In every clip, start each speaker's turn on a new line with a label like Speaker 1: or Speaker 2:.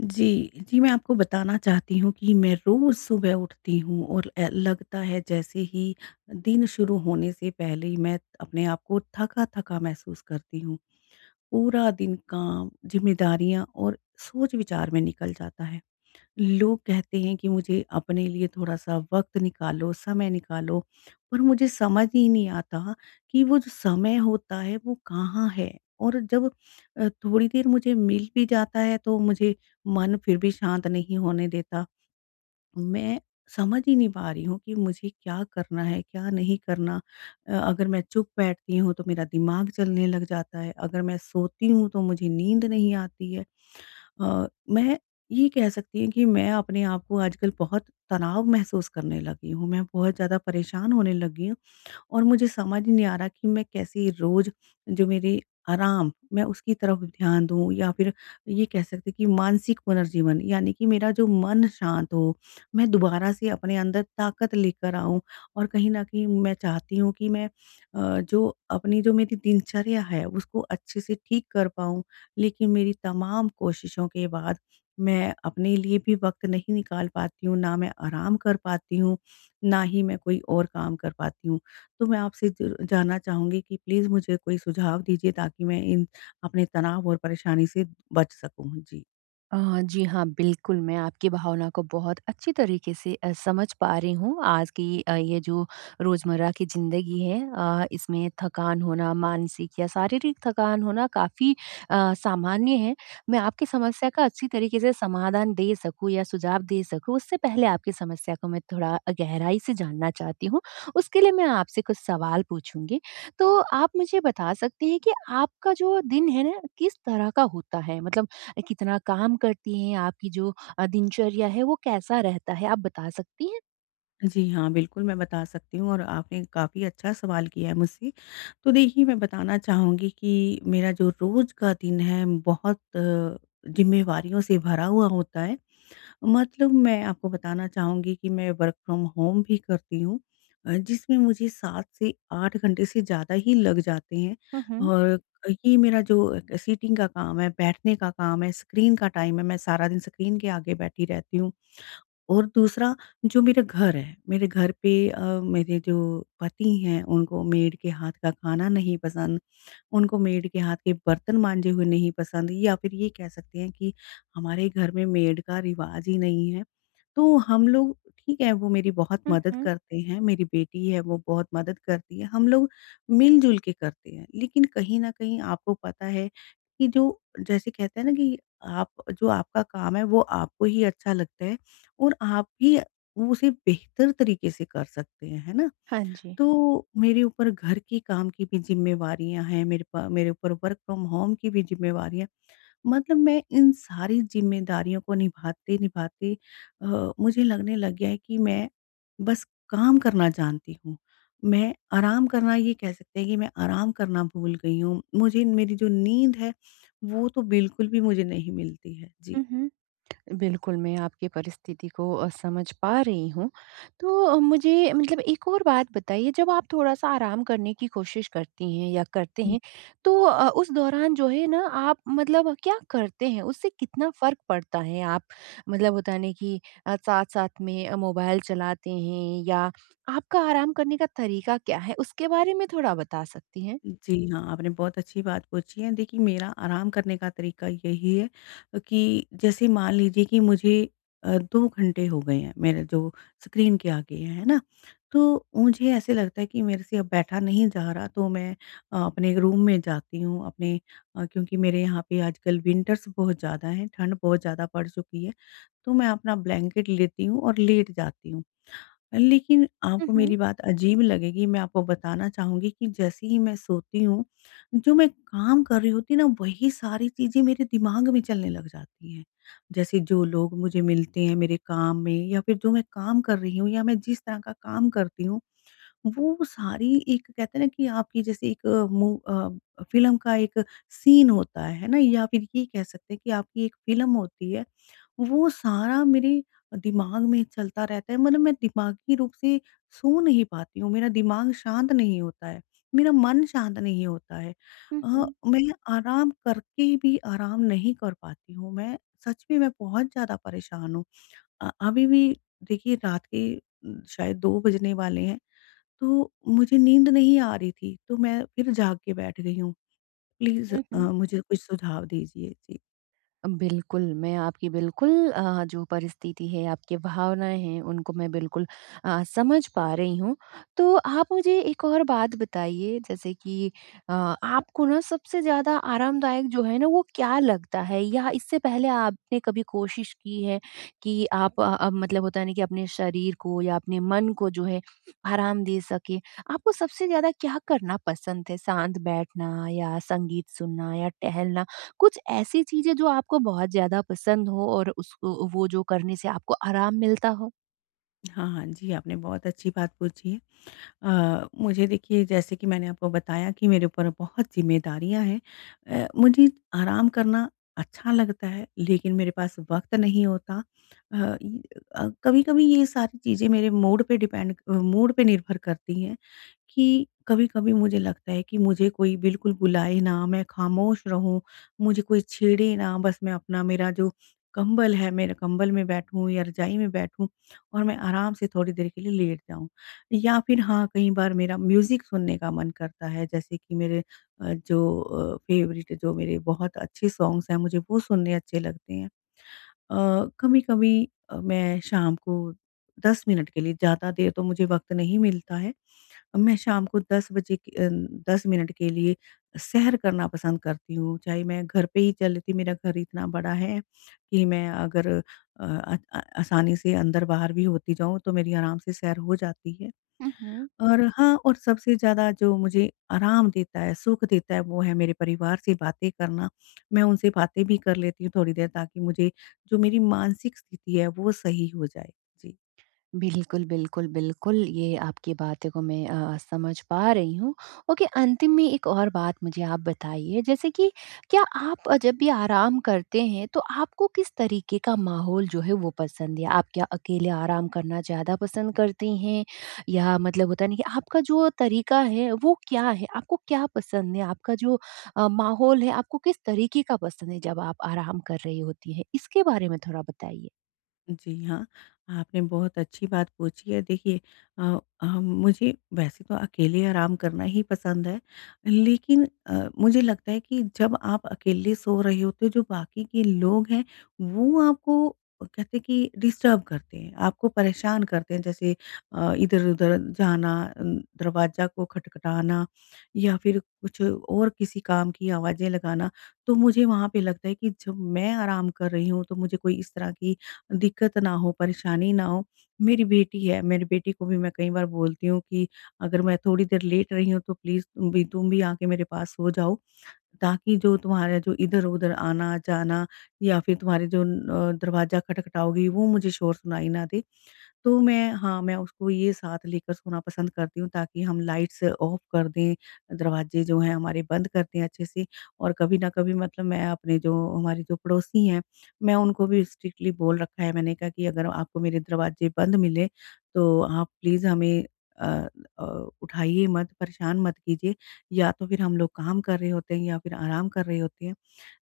Speaker 1: जी। जी, मैं आपको बताना चाहती हूँ कि मैं रोज़ सुबह उठती हूँ और ए लगता है जैसे ही दिन शुरू होने से पहले ही मैं अपने आप को थका-थका महसूस करती हूँ। पूरा दिन काम, ज़िम्मेदारियाँ और सोच-विचार में निकल जाता है। लोग कहते हैं कि मुझे अपने लिए थोड़ा-सा वक़्त निकालो, समय निकालो पर मुझे समझ ही नहीं आता कि वो जो समय होता है वो कहाँ है और जब अ, थोड़ी देर मुझे मिल भी जाता है। तो मुझे मन फ़िर भी शांत नहीं होने देता मैं समझ ही नहीं पा रही हूँ कि मुझे क्या करना है क्या नहीं करना। अ, अगर मैं चुप बैठती हूँ, तो मेरा दिमाग चलने लग जाता है। अगर मैं सोती हूँ तो मुझे नींद नहीं आती है अ, मैं ये कह सकती हूँ कि मैं अपने आप को आजकल बहुत तनाव महसूस करने लगी हूँ मैं बहुत ज़्यादा परेशान होने लगी हूँ। और मुझे समझ ही नहीं आ रहा कि मैं कैसे रोज़ जो मेरी आराम मैं उसकी तरफ़ ध्यान दूँ या फ़िर ये कह सकती हैं कि मानसिक पुनर्जीवन यानी कि मेरा जो मन शांत हो मैं दोबारा से अपने अंदर ताकत लेकर आऊँ और कहीं न कहीं मैं चाहती हूँ कि मैं अ, जो अपनी जो मेरी दिनचर्या है उसको अच्छे से ठीक कर पाऊँ। लेकिन, मेरी तमाम कोशिशों के बाद मैं अपने लिए भी वक़्त नहीं निकाल पाती हूँ ना मैं आराम कर पाती हूँ, ना ही मैं कोई और काम कर पाती हूँ। तो मैं आपसे ज जानना चाहूँगी कि प्लीज़ मुझे कोई सुझाव दीजिए ताकि मैं इन अपने तनाव और परेशानी से बच सकूँ जी।
Speaker 2: अ, जी हाँ, बिल्कुल मैं आपकी भावना को बहुत अच्छी तरीक़े से अ, समझ पा रही हूँ आज की अ, ये जो रोज़मर्रा की ज़िंदगी है अ, इसमें थकान होना मानसिक या शारीरिक थकान होना काफ़ी अ, सामान्य है। मैं आपकी समस्या का अच्छी तरीके से समाधान दे सकूँ या सुझाव दे सकूँ, उससे पहले आपकी समस्या को मैं थोड़ा अ, गहराई से जानना चाहती हूँ, उसके लिए मैं आपसे कुछ सवाल पूछूँगी। तो आप मुझे बता सकती हैं कि आपका जो दिन है ना किस तरह का होता है? मतलब कितना काम करती हैं, आपकी जो अ, दिनचर्या है वो कैसा रहता है, आप बता सकती हैं?
Speaker 1: जी हाँ। बिल्कुल मैं बता सकती हूँ और आपने काफ़ी अच्छा सवाल किया है मुझसे तो देखिए मैं बताना चाहूँगी कि मेरा जो रोज़ का दिन है बहुत, ज़िम्मेवारियों से भरा हुआ होता है। मतलब मैं आपको बताना चाहूँगी कि मैं वर्क़ फ्रॉम होम भी करती हूँ अ, जिसमें मुझे 7 से 8 घंटे से ज़्यादा ही लग जाते हैं
Speaker 2: हुँ, हुँ।
Speaker 1: और ये मेरा जो सिटिंग का काम है, बैठने का काम है, स्क्रीन का टाइम है, मैं सारा दिन स्क्रीन के आगे बैठी रहती हूँ। और दूसरा जो मेरा घर है, मेरे घर पे अ, मेरे जो पति हैं उनको मेड के हाथ का खाना नहीं पसंद, उनको मेड के हाथ के बर्तन माँजे हुए नहीं पसंद या फिर ये कह सकते हैं कि हमारे घर में मेड का रिवाज ही नहीं है। तो हम लोग ठीक है वो मेरी बहुत
Speaker 2: हुँ,
Speaker 1: मदद
Speaker 2: हुँ।
Speaker 1: करते हैं, मेरी बेटी है वो बहुत मदद करती है हम लोग मिलजुल के करते हैं लेकिन कहीं न कहीं आपको पता है कि जो जैसे कहते हैं ना कि आप जो आपका काम है वो आपको ही अच्छा लगता है और आप ही उ उसे बेहतर तरीक़े से कर सकते हैं, है ना?
Speaker 2: हाँ जी।
Speaker 1: तो मेरे ऊपर घर के काम की भी ज़िम्मेवारियों हैं, मेरे प मेरे ऊपर वर्क फ्रॉम होम की भी ज़िम्मेवारियाँ मतलब मैं इन सारी ज़िम्मेदारियों को निभाते-निभाते अ, मुझे लगने लग गया है कि मैं बस काम करना जानती हूँ, मैं आराम करना ये कह सकते हैं कि मैं आराम करना भूल गई हूँ मुझे मेरी जो नींद है वो तो बिल्कुल भी मुझे नहीं मिलती है, जी।
Speaker 2: हुँ, हुँ। बिल्कुल मैं आपकी परिस्थिति को अ, समझ पा रही हूँ तो मुझे मतलब एक और बात बताइए जब आप थोड़ा-सा आराम करने की कोशिश करती हैं या करते
Speaker 1: हुँ।
Speaker 2: हैं तो अ, उस दौरान जो है ना आप मतलब क्या करते हैं, उससे कितना फ़र्क पड़ता है? आप मतलब होता ना की अ, साथ-साथ में अ, मोबाइल चलाते हैं या आपका आराम करने का तरीका क्या है, उसके बारे में थोड़ा बता सकती हैं?
Speaker 1: जी हाँ, आपने बहुत अच्छी बात पूछी है। देखिए मेरा आराम करने का तरीका यही है कि जैसे मान लीजिए कि मुझे अ, 2 घंटे हो गए हैं मेरे जो स्क्रीन के आगे है, है ना? तो मुझे ऐसा लगता है कि मेरे से अब बैठा नहीं जा रहा तो मैं अ, अपने रूम में जाती हूँ, अपने क्योंकि मेरे यहाँ पे आजकल विंटर्स बहुत ज़्यादा हैं, ठंड बहुत ज़्यादा पड़ चुकी है। तो मैं अपना ब्लैंकेट लेती हूँ और लेट जाती हूँ। लेकिन
Speaker 2: उ,
Speaker 1: आपको
Speaker 2: हुँ।
Speaker 1: मेरी बात अजीब लगेगी मैं आपको बताना चाहूँगी कि जैसे ही मैं सोती हूँ, जो मैं काम कर रही होती ना वही सारी चीज़ें मेरे दिमाग में चलने लग जाती हैं। जैसे जो लोग मुझे मिलते हैं मेरे काम में या फिर जो मैं काम कर रही हूँ या मैं जिस तरह का काम करती हूँ वो सारी एक कहते हैं ना, कि आपकी जैसे एक मू अ, फ़िल्म का एक सीन होता है है ना या फिर ये कह सकते हैं कि आपकी एक फ़िल्म होती है वो सारा मेरे दिमाग में चलता रहता है मतलब मैं दिमागी रूप से सो नहीं पाती हूँ, मेरा दिमाग शांत नहीं होता है, मेरा मन शांत नहीं होता है।
Speaker 2: हुँ,
Speaker 1: अ,
Speaker 2: हुँ।
Speaker 1: मैं आराम करके भी आराम नहीं कर पाती हूँ, मैं सच में मैं बहुत ज़्यादा परेशान हूँ। अ, अभी भी देखिए रात के शायद 2 बजने वाले हैं तो मुझे नींद नहीं आ रही थी तो मैं फिर जाग के बैठ गई हूँ। प्लीज़ अ,
Speaker 2: हुँ, हुँ।
Speaker 1: मुझे कुछ सुझाव दीजिए? जी।
Speaker 2: बिल्कुल। मैं आपकी बिल्कुल, अ, जो परिस्थिति है आपकी भावनाएँ हैं उनको मैं बिल्कुल अ, समझ पा रही हूँ। तो आप मुझे एक और बात बताइए जैसे कि अ, आपको ना सबसे ज़्यादा आरामदायक जो है ना वो क्या लगता है? या इससे पहले आपने कभी कोशिश की है कि आप अ अ, मतलब होता है ना कि अपने शरीर को या अपने मन को जो है, आराम दे सकें, आपको सबसे ज़्यादा क्या करना पसंद है? शांत बैठना या संगीत सुनना या टहलना, कुछ ऐसी चीज़ें जो आपको बहुत ज़्यादा पसंद हो और उसको वो जो करने से आपको आराम मिलता हो?
Speaker 1: हाँ, हाँ। जी, आपने बहुत अच्छी बात पूछी। अ, मुझे देखिए जैसे कि मैंने आपको बताया कि मेरे ऊपर बहुत ज़िम्मेदारियाँ हैं, अ, मुझे आराम करना अच्छा लगता है लेकिन मेरे पास वक़्त नहीं होता। अ, इ अ, कभी-कभी ये सारी चीज़ें मेरे मूड पे डिपेंड अ, मूड पे निर्भर करती हैं, कि कभी-कभी मुझे लगता है कि मुझे कोई बिल्कुल बुलाएँ ना, मैं खामोश रहूँ, मुझे कोई छेड़े ना बस मैं अपना मेरा जो कंबल है मेरा कंबल में बैठूँ या रजाई में बैठूँ, और मैं आराम से थोड़ी देर के लिए लेट जाऊँ। या फिर हाँ, कई बार मेरा म्यूजिक सुनने का मन करता है जैसे कि मेरे अ, जो अ, फ़ेवरेट जो मेरे बहुत अच्छे सॉन्ग्स हैं मुझे वो सुनने अच्छे लगते हैं। अ, कभी-कभी अ, मैं शाम को 10 मिनट के लिए ज़्यादा देर तो मुझे वक़्त नहीं मिलता है, मैं शाम को 10 बजे क अ, 10 मिनट के लिए सैर करना पसंद करती हूँ, चाहे मैं घर पे ही चल लेती मेरा घर इतना बड़ा है, कि मैं अगर अ अ, आसानी से अंदर-बाहर भी होती जाऊँ तो मेरी आराम से सैर हो जाती है।
Speaker 2: हुँ, हुँ।
Speaker 1: और हाँ, और सबसे ज़्यादा जो मुझे आराम देता है सुख देता है वो है मेरे परिवार से बातें करना, मैं उनसे बातें भी कर लेती हूँ थोड़ी देर ताकि मुझे जो मेरी मानसिक स्थिति है वो सही हो जाए। जी।
Speaker 2: बिल्कुल, बिल्कुल, बिल्कुल, ये आपकी बातों को मैं अ, समझ पा रही हूँ। ओके अंतिम में 1 और बात मुझे आप बताइए, जैसे कि क्या आप जब भी आराम करते हैं तो आपको किस तरीके का माहौल जो है वो पसंद है? आप क्या अकेले आराम करना ज़्यादा पसंद करती हैं, या मतलब होता है ना कि आपका जो तरीका है वो क्या है, आपको क्या पसंद है? आपका जो अ, माहौल है आपको किस तरीके का पसंद है जब आप आराम कर रही होती हैं? इसके बारे में थोड़ा बताइए।
Speaker 1: जी हाँ, आपने बहुत अच्छी बात पूछी है। देखिए अ, हम मुझे वैसे तो अकेले आराम करना ही पसंद है, लेकिन अ, मुझे लगता है कि जब आप अकेले सो रहे होते हो जो बाक़ी के लोग हैं, वो आपको कहते हैं कि डिस्टर्ब करते हैं, आपको परेशान करते हैं, जैसे अ, इधर-उधर जाना अ, दरवाज़ा को खटखटाना या फिर कुछ और किसी काम की आवाज़ें लगाना। तो मुझे वहाँ पे लगता है कि जब मैं आराम कर रही हूँ तो मुझे कोई इस तरह की दिक्क़त ना हो परेशानी ना हो, मेरी बेटी है, मेरी बेटी को भी मैं कई बार बोलती हूँ कि अगर मैं थोड़ी देर लेट रही हूँ तो प्लीज़ तुम भी तुम भी आ के मेरे पास सो जाओ, ताकि जो तुम्हारा जो इधर-उधर आना-जाना या फिर तुम्हारे जो अ, दरवाज़ा खटखटाओगी वो मुझे शोर सुनाई ना दे। तो मैं हाँ मैं उसको ये साथ लेकर सोना पसंद करती हूँ ताकि हम लाइट्स ऑफ़ कर दें, दरवाज़े जो हैं हमारे बंद कर दें अच्छे से और कभी न कभी मतलब मैं अपने जो हमारे जो पड़ोसी हैं, मैं उनको भी स्ट्रिक्टली बोल रखा है मैंने कहा कि अगर आपको मेरे दरवाजे बंद मिले, तो आप प्लीज़ हमें अ अ, उठाइए मत, परेशान मत कीजिए या तो फिर हम लोग काम कर रहे होते हैं या फिर आराम कर रहे होते हैं।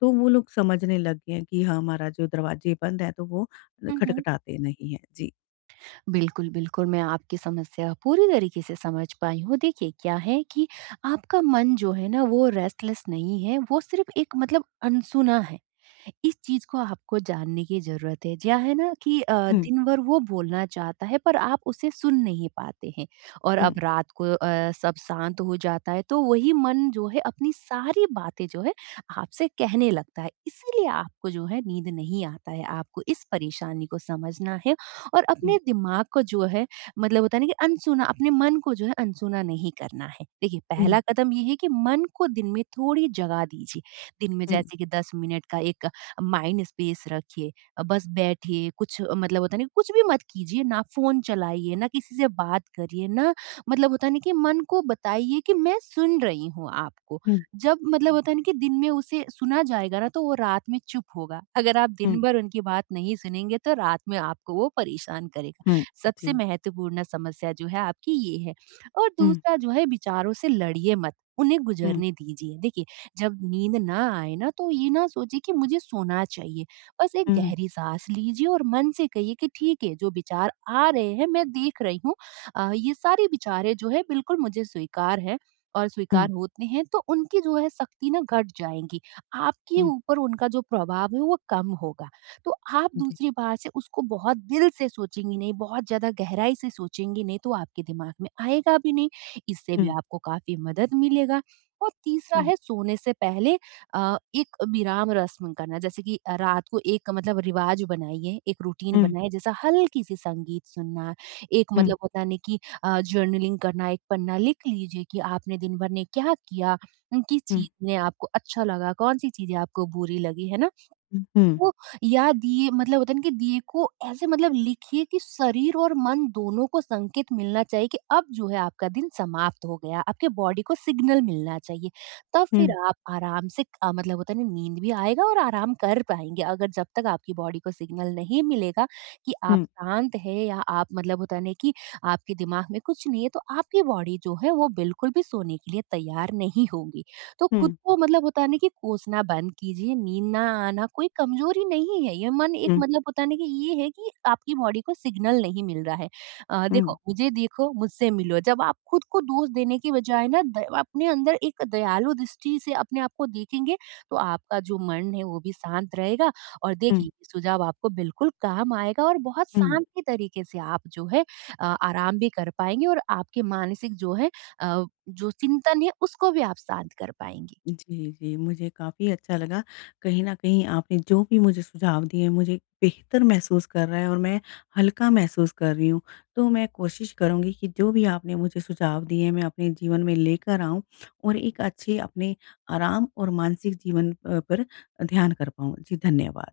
Speaker 1: तो वो लोग समझने लग गए हैं कि हाँ, हमारा जो दरवाजे बंद है, तो वो
Speaker 2: हुँ, हुँ।
Speaker 1: खटखटाते नहीं हैं। जी।
Speaker 2: बिल्कुल, बिल्कुल मैं आपकी समस्या पूरी तरीके से समझ पाई हूँ। देखिए क्या है कि आपका मन जो है ना वो रेस्टलेस नहीं है, वो सिर्फ़ एक मतलब अनसुना है। इस चीज़ को आपको जानने की ज़रूरत है, क्या है ना कि अ,
Speaker 1: हुँ।
Speaker 2: दिन भर वो बोलना चाहता है पर आप उसे सुन नहीं पाते हैं। और अब
Speaker 1: हुँ।
Speaker 2: रात को अ, सब शांत हो जाता है तो वही मन जो है अपनी सारी बातें जो है आपसे कहने लगता है। इसीलिए आपको जो है नींद नहीं आता है। आपको इस परेशानी को समझना है और अपने
Speaker 1: हुँ।
Speaker 2: दिमाग को जो है मतलब होता है ना कि अनसुना अपने मन को जो है अनसुना नहीं करना है। देखिए पहला
Speaker 1: हुँ।
Speaker 2: कदम ये है कि मन को दिन में थोड़ी जगह दीजिए दिन में
Speaker 1: हुँ।
Speaker 2: जैसे कि 10 मिनट का एक माइंड स्पेस रखिए, अ, बस बैठिए, कुछ अ, मतलब होता है ना कुछ भी मत कीजिए ना फ़ोन चलाइए, ना किसी से बात करिए ना मतलब होता है ना कि मन को बताइए कि मैं सुन रही हूँ आपको।
Speaker 1: हुँ।
Speaker 2: जब मतलब होता है ना कि दिन में उसे सुना जाएगा ना तो वो रात में चुप होगा अगर आप दिन
Speaker 1: हुँ।
Speaker 2: भर उनकी बात नहीं सुनेंगे तो रात में आपको वो परेशान करेगा।
Speaker 1: हुँ,
Speaker 2: सबसे
Speaker 1: जी।
Speaker 2: महत्वपूर्ण समस्या जो है आपकी ये है और
Speaker 1: हुँ।
Speaker 2: दूसरा जो है विचारों से लड़िए मत उन्हें
Speaker 1: हुँ।
Speaker 2: गुज़रने दीजिए। देखिए जब नींद ना आए ना तो ये ना सोचिए कि मुझे सोना चाहिए बस 1
Speaker 1: हुँ।
Speaker 2: गहरी साँस लीजिए और मन से कहिए कि ठीक है जो विचार आ रहे हैं, मैं देख रही हूँ अ, ये सारी विचारे जो है बिल्कुल मुझे स्वीकार हैं और
Speaker 1: हुँ।
Speaker 2: स्वीकार होते हैं तो उनकी जो है सख्ती ना घट जाएगी। आपके
Speaker 1: हुँ।
Speaker 2: ऊपर उनका जो प्रभाव है वो कम होगा। तो आप
Speaker 1: जी।
Speaker 2: दूसरी बात से उसको बहुत दिल से सोचेंगी नहीं बहुत ज़्यादा गहराई से सोचेंगी नहीं तो आपके दिमाग में आएगा भी नहीं। इससे भी
Speaker 1: हुँ।
Speaker 2: आपको काफ़ी मदद मिलेगा और तीसरा
Speaker 1: हुँ।
Speaker 2: है सोने से पहले अ, एक विराम रस्म करना जैसे कि रात को एक मतलब रिवाज़ बनाइए, एक रूटीन
Speaker 1: हुँ।
Speaker 2: बनाए जैसा हल्की-सी संगीत सुनना एक
Speaker 1: हुँ।
Speaker 2: मतलब होता है ना कि अ, जर्नलिंग करना एक पन्ना लिख लीजिए कि आपने दिन भर में क्या किया, उम, किस
Speaker 1: हुँ।
Speaker 2: चीज़ में आपको अच्छा लगा कौन-सी चीज़ें आपको बुरी लगी है ना।
Speaker 1: उ, हुँ।
Speaker 2: तो या दिए मतलब होता है ना कि दिए को ऐसे मतलब लिखिए कि शरीर और मन दोनों को संकेत मिलना चाहिए कि अब जो है आपका दिन समाप्त हो गया। आपकी बॉडी को सिग्नल मिलना चाहिए। तब फ़िर
Speaker 1: हुँ।
Speaker 2: आप आराम से अ, मतलब होता है नींद भी आएगा और आराम कर पाएँगे। अगर जब तक आपकी बॉडी को सिग्नल नहीं मिलेगा कि आप
Speaker 1: हुँ।
Speaker 2: शांत हैं या आप मतलब होता नहीं कि आपके दिमाग में कुछ नहीं है तो आपकी बॉडी जो है वो बिल्कुल भी सोने के लिए तैयार नहीं होगी। तो ख़ुद
Speaker 1: हुँ।
Speaker 2: को मतलब होता है ना कि कोसना बंद कीजिए नींद ना आना कोई कमज़ोरी नहीं है ये मन एक
Speaker 1: हुँ।
Speaker 2: मतलब होता है न की ये है कि आपकी बॉडी को सिग्नल नहीं मिल रहा है अ, देखो
Speaker 1: हुँ।
Speaker 2: मुझे देखो मुझसे मिलो जब आप ख़ुद को दोष देने की बजाय ना द अपने अंदर एक दयालु दृष्टि से अपने आप को देखेंगे तो आपका जो मन है वो भी शांत रहेगा और
Speaker 1: हुँ।
Speaker 2: देखिए सुझाव आपको बिल्कुल काम आएगा और बहुत
Speaker 1: हुँ।
Speaker 2: शांत तरीके से आप जो है अ, आराम भी कर पाएँगे और आपके मानसिक जो है अ, जो चिंतन है उसको भी आप शांत कर पाएँगे।
Speaker 1: जी, जी। मुझे काफ़ी अच्छा लगा कहीं न कहीं आपने जो भी मुझे सुझाव दिए। मुझे बेहतर महसूस कर रहा है और मैं हल्का महसूस कर रही हूँ तो मैं कोशिश करूँगी कि जो भी आपने मुझे सुझाव दिए हैं मैं अपने जीवन में लेकर आऊँ और एक अच्छे अपने आराम और मानसिक जीवन प पर ध्यान कर पाऊँ। जी, धन्यवाद।